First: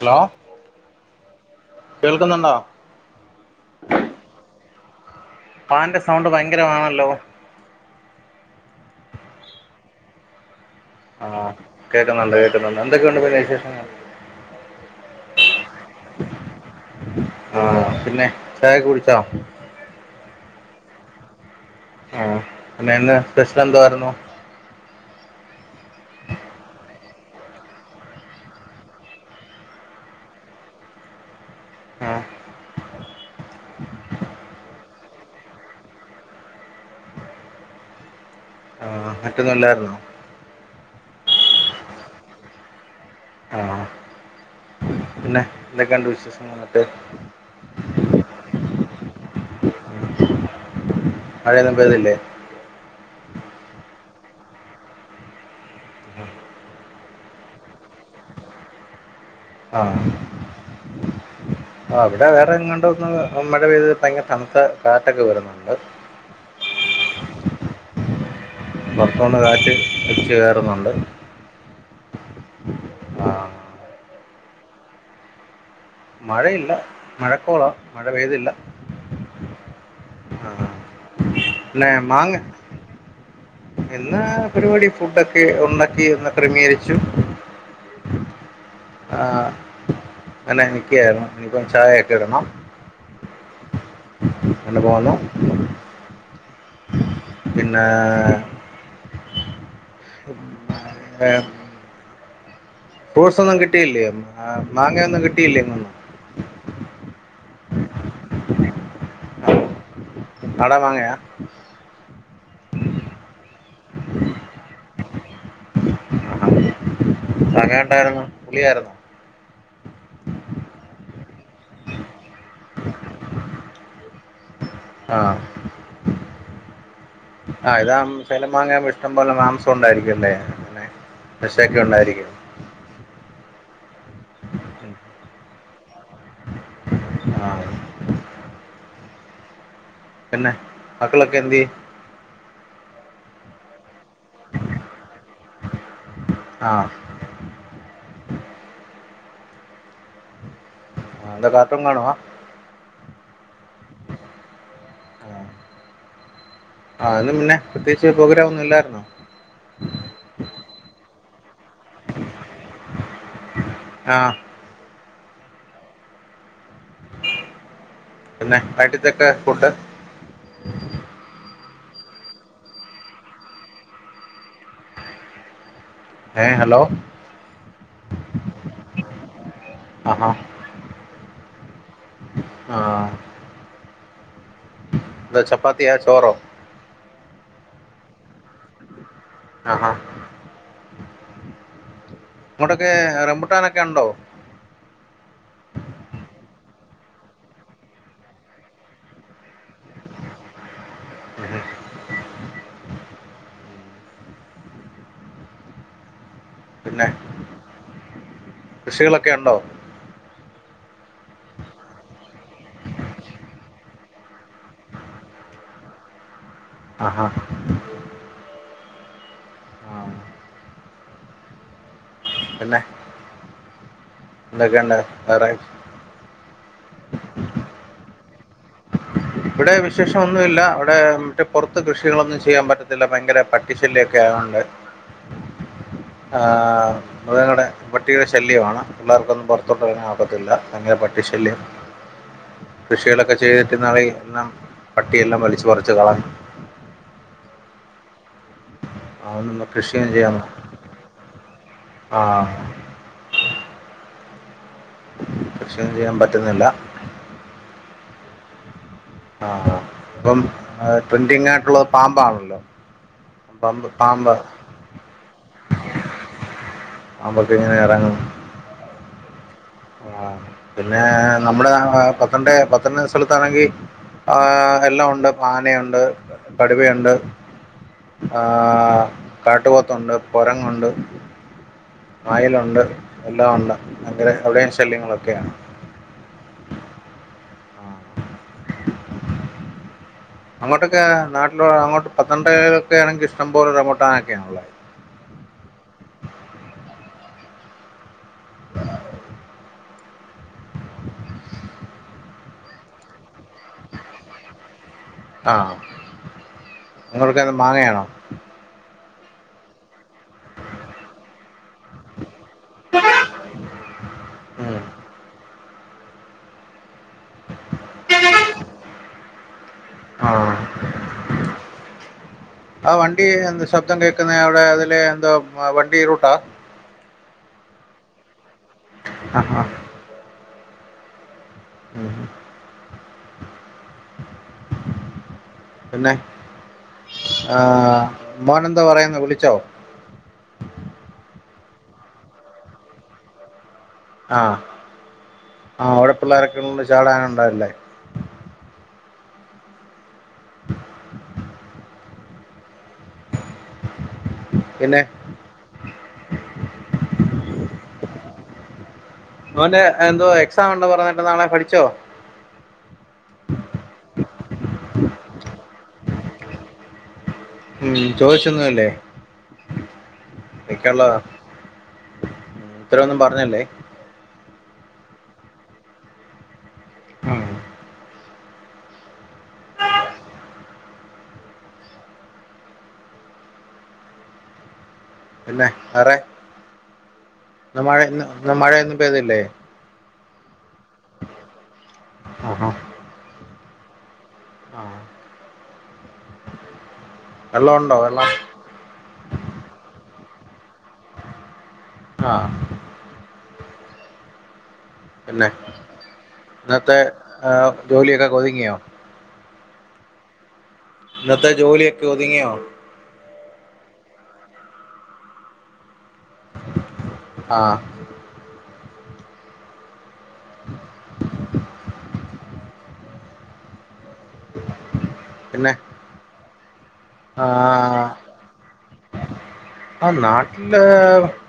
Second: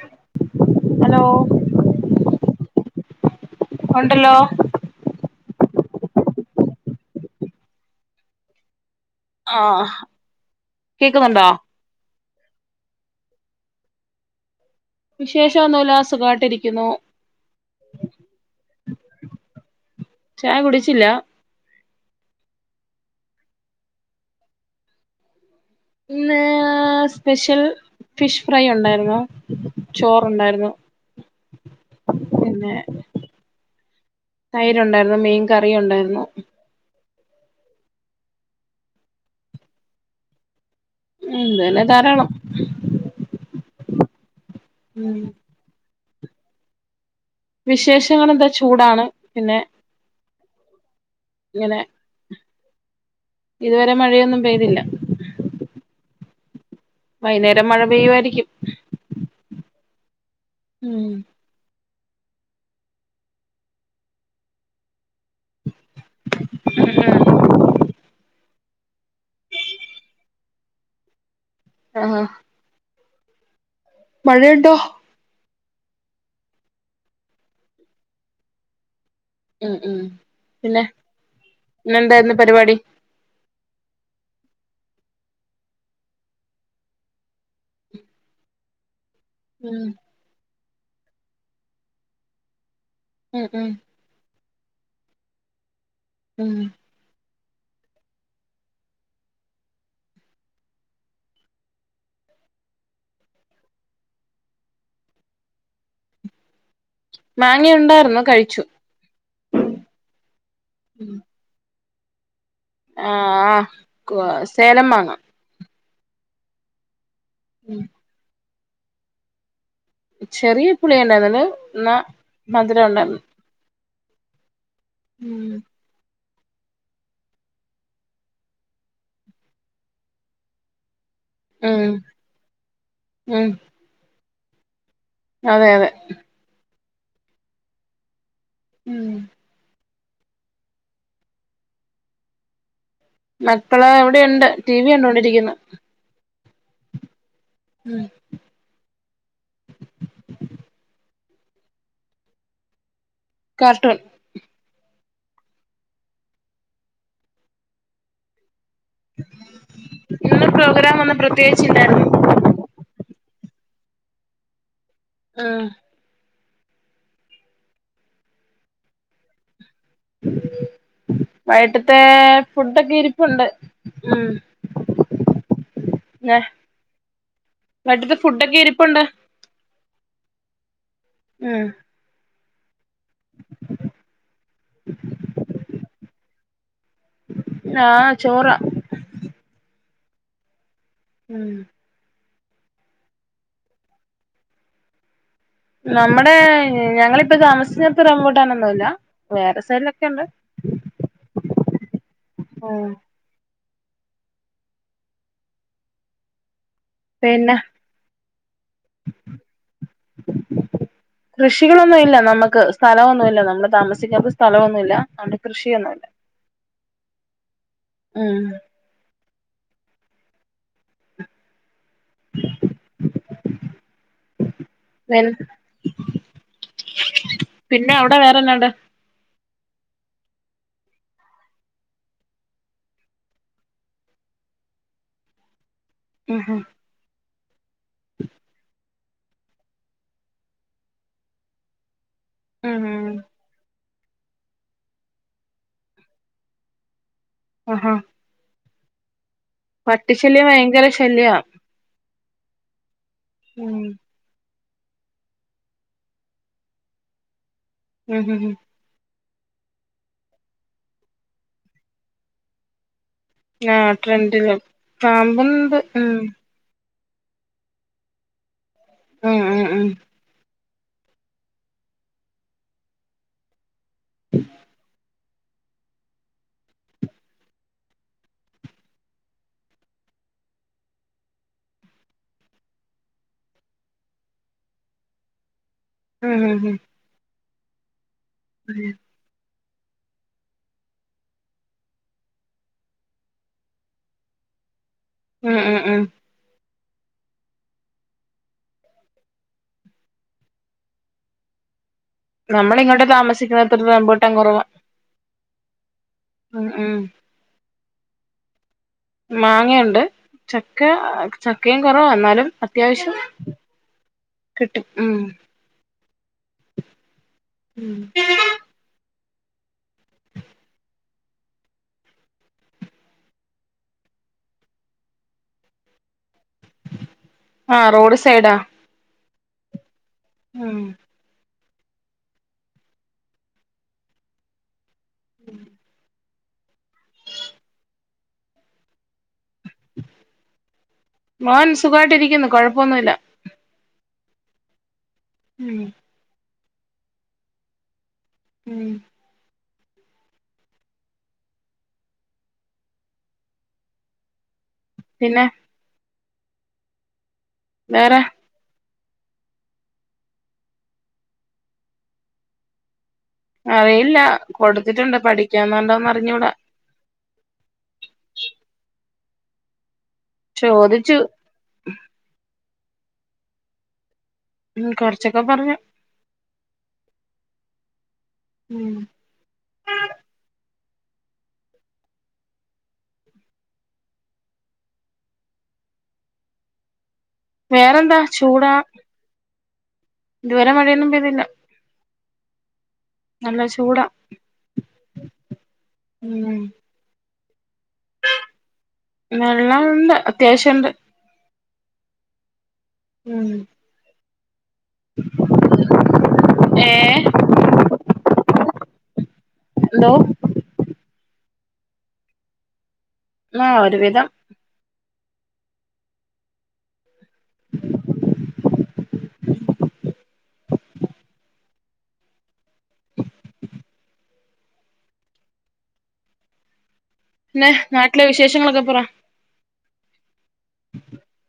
Hello hello കേൾക്കുന്നുണ്ടോ ഉണ്ടല്ലോ ഫാന്റെ സൗണ്ട് ഭയങ്കരമാണല്ലോ ആഹ് കേക്കുന്നുണ്ടോ ആഹ് കേക്കുന്നുണ്ട് കേക്കുന്നുണ്ട് എന്തൊക്കെയുണ്ട് പിന്നെ വിശേഷങ്ങള് വിശേഷൊന്നുല്ല സുഖായിട്ടിരിക്കുന്നു ആഹ് പിന്നെ ചായ കുടിച്ചോ ചായ കുടിച്ചില്ല ആഹ് പിന്നെ ഇന്ന് സ്പെഷ്യൽ എന്തോ ആരുന്നു? ഇന്ന് സ് സ്പെഷ്യൽ ഫിഷ് ഫ്രൈ ഉണ്ടായിരുന്നു ചോറുണ്ടായിരുന്നു ആഹ് പിന്നെ തൈരുണ്ടായിരുന്നു മീൻ കറിയുണ്ടായിരുന്നു മറ്റൊന്നു ഇല്ലായിരുന്നോ ഉം ഇതന്നെ ധാരാളം ആഹ് ഉം പിന്നെ എന്തൊക്കെയുണ്ട് വിശേഷങ്ങളൊക്കെ വിശേഷങ്ങളെന്താ ചൂടാണ് പിന്നെ മഴയൊന്നും ഇങ്ങനെ പെയ്തില്ലേ ഇതുവരെ മഴയൊന്നും പെയ്തില്ല വൈന്നേരം മഴ പെയ്യുവായിരിക്കും ആഹ് ഉം ആഹ് അവിടെ വേറെ എങ്ങാണ്ടൊ ഒന്ന് മഴ പെയ്ത് ഭയങ്കര തണുത്ത കാറ്റൊക്കെ വരുന്നുണ്ട്. മ് മ്. പൊറത്തൂന്ന് കാറ്റ് വെച്ച് കേറുന്നുണ്ട്. ആഹ ആഹ് മഴയുണ്ടോ? മഴയില്ല മഴക്കോളാ മഴ പെയ്തില്ല. ഉം ഉം പിന്നെ ന്നെ ഇന്നെന്തായിരുന്നു മാങ് പരിപാടി എന്നാ പരിപാടി ഫുഡ് ഒക്കെ ഉണ്ടാക്കി ഒന്ന് ക്രമീകരിച്ചു. ആഹ ഉം എന്നെ നിക്കായിരുന്നു ഇനിപ്പ ചായക്കെ ഇടണം. ഉം ഉം ങ്ങനെപോവുന്നു. ഉം പിന്നെ.. [unintelligible] അഹ് ഫ്രൂട്ട്സ് ഒന്നും കിട്ടിയില്ലേ ഹെ മാങ്ങയൊന്നും കിട്ടയില്ലേ ഇങ്ങൊന്നും? മാങ്ങയുണ്ടായിരുന്നു കഴിച്ചു. നാട മാങ്ങയാ? ആഹ ആ് കുസേലമാങ്ങ. സമയണ്ടായിരുന്നു പൊളിയായിുന്നോ? ചെറിയ പുളിയ ഉണ്ടായിരുന്നല് എന്ന മധുരം ഉണ്ടായിരുന്നു. ആഹ ആഹ് ഇതാ ചെലം മാാങ്ങയാമ്പോ ഇഷ്ടം പോലെ മാംസം ഉണ്ടായിരിക്കുംല്ലേെ? മശൊക്കെ ഉം ഉണ്ടായിരിക്കും. ഉം അതെ അതെ ആഹ ഉം പിന്നെ മക്കളൊക്കെ എന്തിയെ? മക്കള വിടെയുണ്ട് ടി വി ക ണ്ടോണ്ടിരിക്കുന്ന്. ആ ഉം. ന്താ കാർട്ടുണ് കാണവാ? കാർട്ടൂൺ ആ ആ ന്താ പിന്നെ പ്രത്യേകിച്ച് പ്രോഗ്രമ ന്നുംല്ലായിരുന്നോ? ഇന്ന് പ്രോഗ്രാന്നും പ്രത്യേകിച്ചണ്ടായി. ആഹ ആഹ പിന്നെ [unintelligible] ത്തൊക്കെ ഫുട്ട്? ഉ വൈട്ടത്തെ ഫുഡൊക്കെ ഇരിപ്പുണ്ട് ഉ.. ന്നെ ഏ ഹലോ വൈട്ടത്തെ ഫുഡൊക്കെ ഇരിപ്പണ്ട്. ആഹോ ഉം ആഹ് ന്താ ചപ്പാത്തിയ്യാ ചോറോ? ആഹ് ചോറാ. ആഹ് ആഹ് ഉം അങ്ങോട്ടൊക്കെ റേബുട്ടാനൊക്കെ ണ്ടോ? നമ്മടെ ഞങ്ങളിപ്പം താമസിക്കടത്ത് റെബുട്ടാൻ ഒന്നും ഇല്ലാ വേറെ സൈടിലെക്കേ ഒണ്ട് ഉം. ആഹ്. പിന്നെ. കൃഷികള്ക്കെ ഒണ്ടോ? കൃഷികളൊന്നും ഇല്ല നമ്മക്ക് സ്ഥലോന്നും ഇല്ല നമ്മള് താമിക്ക്ന്നാടത്ത് സ്ഥലോന്നും ഇല്ലാ അത് കൊണ്ട് കൃഷിയൊന്നും ഇല്ലാ. ആഹ് ആഹ്. ഉം ആഹ് പിന്നെ എന്തൊക്കെണ്ട് പി വേറെ പിന്നെ അവ്ടെ വേറെന്നാ ഒണ്ട് ഇവടെ വിശേഷം ഒന്നും ഇല്ല ഇവടെ മറ്റേ പൊറത്ത് കൃഷികളൊന്നും ചെയ്യാൻ പറ്റത്തില്ലാ ബയങ്കര പട്ടി ശല്യാക്കെ ആയൊണ്ട് ഉം ആഹ് വ്ടെ [unintelligible] പട്ടിടെ ശല്യമാണ് പിള്ളേർക്കൊന്നും പൊറത്തോട്ട് എറങ്ങാൻ ഒക്കത്തില്ലാ. ഭയങ്കര പട്ടിശല്യം ഉം ഉം കൃഷികളൊക്കെ ചെയ്ത് ക്ക് ന്നാ ണേൽ എല്ലം പട്ടിയെല്ലാം വലിച്ച് പറിച്ച് കളാ ആഹ് ഹാ അഹ് ഒന്നും കൃഷി യൊന്നു ചെയ്യാ പട്ടിശല്യം ഭയങ്കര ശല്യ [unintelligible] ആഹ് ഉം കൃഷിയൊന്നും ചെയ്യാൻ പറ്റ്ന്നില്ലാ ഉം ഉം ഉം ആഹ് ആഹ് ഇപ്പം ട്രിൻറിങ് ആയ്ട്ടൊള്ളത് പാമ്പാണല്ലോ പാമ്പ് ആഹ് പാമ്പ് ട്രെൻഡില് പാമ്പുംണ്ട് ഉം പാമ്പൊക്കെ ഇങ്ങനെ എറങ്ങും ഉം ഉം ഉം ആഹ് പിന്നെ നമ്മള് [unintelligible] സ്ഥലത്താണെങ്കി ആഹ് എല്ലാം ഒണ്ട് ആനയൊണ്ട് കടുവയുണ്ട് ആഹ് കാട്ട് പോത്തൊണ്ട് കൊരങ്ങ് ഒണ്ട് ആയലൊണ്ട് എല്ലാം ഒണ്ട് അങ്ങനേ അവടെയും ശല്യങ്ങളൊക്കെയാണ് ഉം ഉം ഉം [unintelligible] അങ്ങോട്ടൊക്കെ നാട്ടില് അങ്ങോട്ട് പത്തനംട്ടേ ആണെങ്കി ഇഷ്ടം പോലെ റേബൂട്ടാനൊക്കെയാഉള്ളെ ഉം ഉം ഉം [inaudible] നമ്മള് ഇങ്ങോട്ട് താമസിക്കുന്നേടാത്ത് റെബുട്ടാൻ കൊറവാ ആഹ് ഉം അങ്ങോട്ടൊക്കെ എന്നാ മാങ്ങയാണോ മാങ്ങയൊണ്ട് ചക്ക ചക്കയും കൊറവാ എന്നാലും അത്യാവിശ്യം കിട്ടും ഉം ഉം ആഹ് ആഹ് വണ്ടി എന്താ ശബ്ദം കേക്ക്ന്നേ അവടെ അതിലേ എന്തോ വ വണ്ടി റുട്ടാ ആഹ് റോഡ് സൈഡാ ആഹ് ആഹ് ഉം ഉം ഉം പിന്നെ ആഹ് മോന് എന്തോ പറയ്ന്ന് വിളിച്ചോ മോൻ സുഖായിട്ട് ഇരിക്ക്ന്ന് കൊഴപ്പൊന്നും ഇല്ലാ ആഹ് ഉം അവ്ടെ പിള്ളോരൊക്കെ ഉണ്ട് ചാടാന് ഉണ്ടല്ലേ ഉം [inaudible] പിന്നെ പിന്നെ [inaudible] വേറെ മോന്റെ എന്തോ എക്സാം ഉണ്ടോ പറഞ്ഞിട്ട് നാളെ പഠിച്ചോ അറിയില്ല കൊടുത്തിട്ടുണ്ട് പഠിക്ക്ന്ന്ണ്ടോന്ന് അറിഞ്ഞൂട ഉം ചോദിച്ചൊന്നു ഇല്ലേ എപ്പെക്ക്ള്ളതാ ചോദിച്ചു ഉം ഉത്തരം ഒന്നും പറഞ്ഞ്ല്ലേ ഉം കൊറച്ചൊക്കെ പറഞ്ഞു ഉം ഉം പിന്നെ വേറെ ഇന്ന് മഴ വേറെന്താ ഇന്ന് ചൂടാ മഴയൊന്നും പെയ്തില്ലേ ഇതുവരെ മഴയൊന്നും പെയ്തില്ല ആഹാ നല്ല ചൂടാ ആഹ് ഉം വെള്ളം ഒണ്ടോ വെള്ളം വെള്ളം ഉണ്ട് അത്യാവശ്യണ്ട് ആഹ് ഉം പിന്നെ ഏ ഇന്നത്തെ ഏഹ് ജോലിയൊക്കെ ഒതുങ്ങിയോ എന്തോ ഇന്നത്തെ ജോലിയൊക്കെ ഒതുങ്ങിയോ ആഹ് ഒരുവിധം ആഹ് പിന്നെ പിന്നെ ആഹ് നാട്ടിലെ വിശേഷങ്ങളൊക്കെ പറാ ആഹ് നാട്ടില്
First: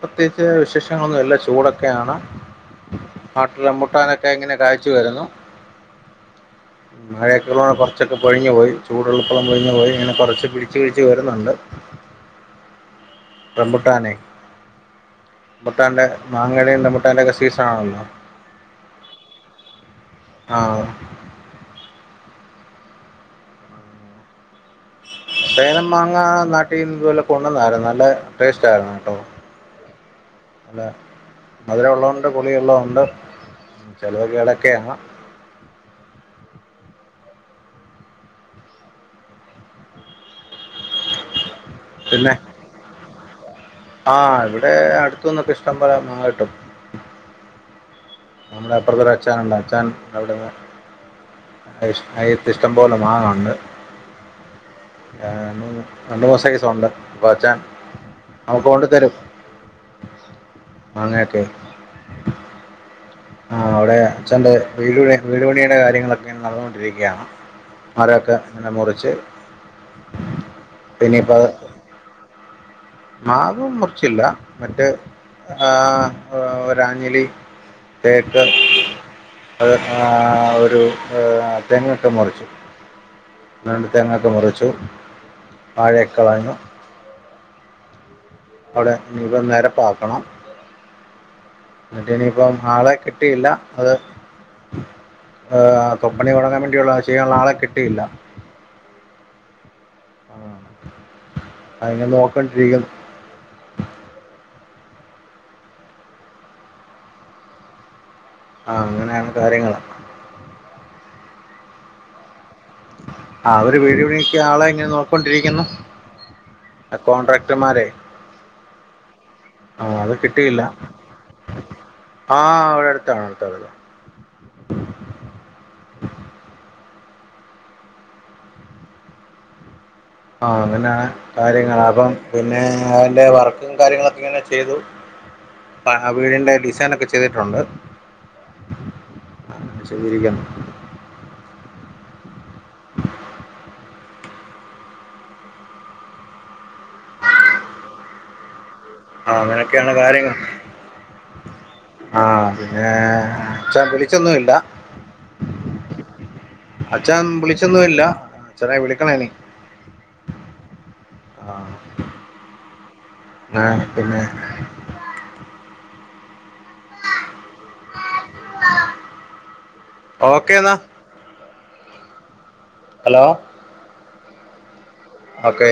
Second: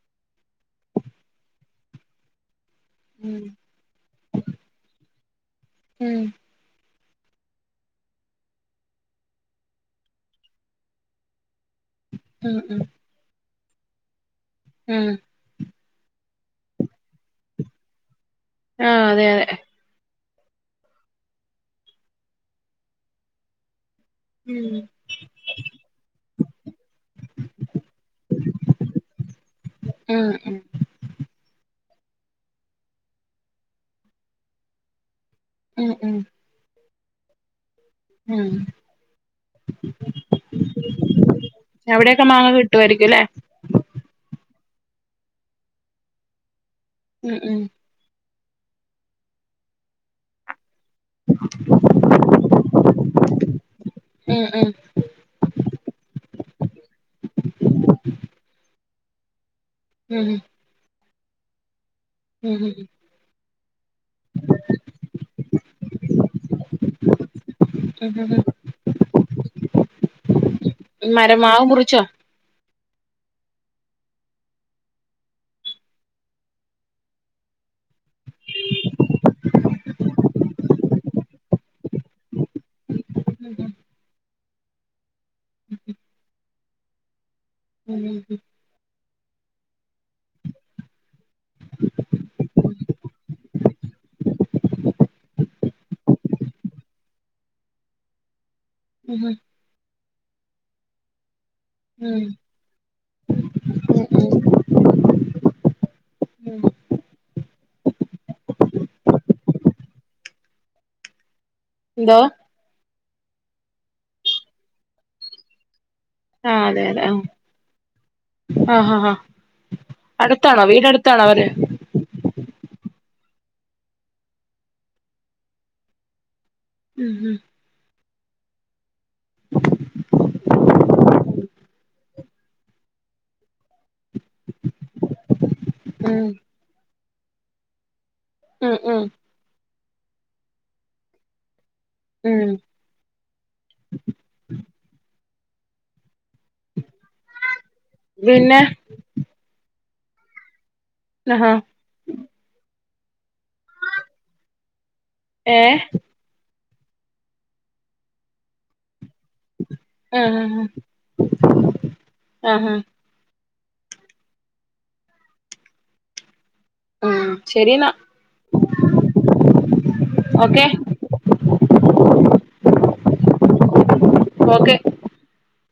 പ്രത്യേകിച്ച് വിശേഷങ്ങളൊന്നുമില്ല ചൂടൊക്കെയാണ് ഉം നാട്ടില് റംമ്പൂട്ടാനൊക്കെ ഇങ്ങനെ കായിച്ചു വരുന്നു ഉം ഉം മഴേക്കേള്ളാണ്ട് കൊറച്ചൊക്കെ പൊഴിഞ്ഞു പോയി ചൂടുള്ളപ്പളും പൊഴിഞ്ഞ് പോയി ഇങ്ങനെ കുറച്ച് പിടിച്ച് പിടിച്ച് വരുന്നുണ്ട് ഉം ഉം റംമ്പുട്ടാനെ ഉം റംമ്പുട്ടാന്റെ മാങ്ങേടേം റംമ്പൂട്ടാൻ്റെം ഒക്കെ സീസൺ ആണല്ലോ ആഹ് അതെ അതെ ആഹ് ഉം സേലം മാങ്ങാ നാട്ടീന്ന് ഇതുപോലെ കൊണ്ടുവന്നായിരുന്നു നല്ല ടേസ്റ്റ് ആയിരുന്നു കേട്ടോ ഉം ഉം നല്ല മധുരം ഒള്ളതുണ്ട് പുളി ഒള്ളതുണ്ട് ചിലതൊക്കെ ഇടക്കെയാണ് ഉം ഉം ഉ അവിടെക്കെ മാങ്ങ കിട്ട് കിട്ടുവായിരിക്കും ല്ലേ ആഹ് ഇവിടെ അടുത്തൂന്നൊക്കെ ഇഷ്ട്ടം പോലെ മാങ്ങ കിട്ടും ഉം ഉം നമ്മളെ അപ്പറത്തൊരു അച്ചായൻ ഇണ്ട് അച്ചായൻ അവിടെന്ന് [unintelligible] ഇഷ്ട്ടം പോലെ മാവൊണ്ട് ഉം ഉം ഞാന് രണ്ടു മാസത്തേക്ക് [unintelligible] അപ്പ അച്ചാൻ [unintelligible] കൊണ്ട് തരും ഉം ഉം മാങ്ങയൊക്കെ ഉം ഉം ആഹ് അവിടെ അച്ഛന്റെ വീട് വീട് പണിയുടെ കാര്യങ്ങളൊക്കെ നടന്നോണ്ടിരിക്കുകയാണ് മരൊക്കെ ഇങ്ങനെ മുറിച്ച് ഇനിപ്പ മരം മാവ് മുറിച്ചോ മാവും മുറിച്ചില്ല മറ്റേ ആഹ് ഒരാഞലി തേക്ക് അത് ഒരു എഹ് തെങ്ങൊക്കെ മുറിച്ചു രണ്ട് തേങ്ങോക്കെ മുറിച്ചു താഴയൊക്കെ [unintelligible] ഉം അവിടെ നിലം നേരപ്പാക്കണം എന്നിട്ട് ഇനിയിപ്പ ആളെ കിട്ടിയില്ല അത് കമ്പനി തോടങ്ങാൻ വേണ്ടിയുള്ള ചെയ്യാനുള്ള ആളെ കിട്ടിയില്ല ഹ്മ്മ് ആഹ് അയ്നെ നോക്കണ്ടിരിക്കുന്നു ആഹ് അങ്ങനെയാണ് കാര്യങ്ങള് എന്താ ആഅവര് വീടി [unintelligible] ആളെ ങ്ങനെ നോക്കോണ്ടിരിക്കുന്നു ആഹ് അതെ അതെ ആഹ് ആഹ് ആഹ് ആ ആ അത് അടുത്താണോ വീട് അടുത്താണോ അവര് ആഹ് അവിടെ അടുത്താ ത്ത ഉം ഉം ആഹ് അങ്ങനെയാണ് കാര്യങ്ങ പ്പം പിന്നെ [unintelligible] വർ കാര്യങ്ങളൊക്കെ ഇങ്ങനെ ചെയ്തു ഉം വീടിന്റെ ഡിസൈൻ ഒക്കെ ചെയ്തിട്ടുണ്ട് ഉം ഉം [unintelligible] ഉം [inaudible] പിന്നെ ആഹ് അങ്ങനെയൊക്കെയാണ് കാര്യങ്ങൾ ആഹാ ആഹ് പിന്നെ ച്ച വിളിച്ചോന്നും ഇല്ല ഏഹ് അച്ഛൻ വിളിച്ചോന്നുംല്ല അച്ഛന വിളിക്കണേന് ആഹ ആഹ് ആഹാ ന്ന പിന്നെ ഉം ശരി ന്നാ ഓക്കെ ഹലോ ഓക്കെ ഓക്കെ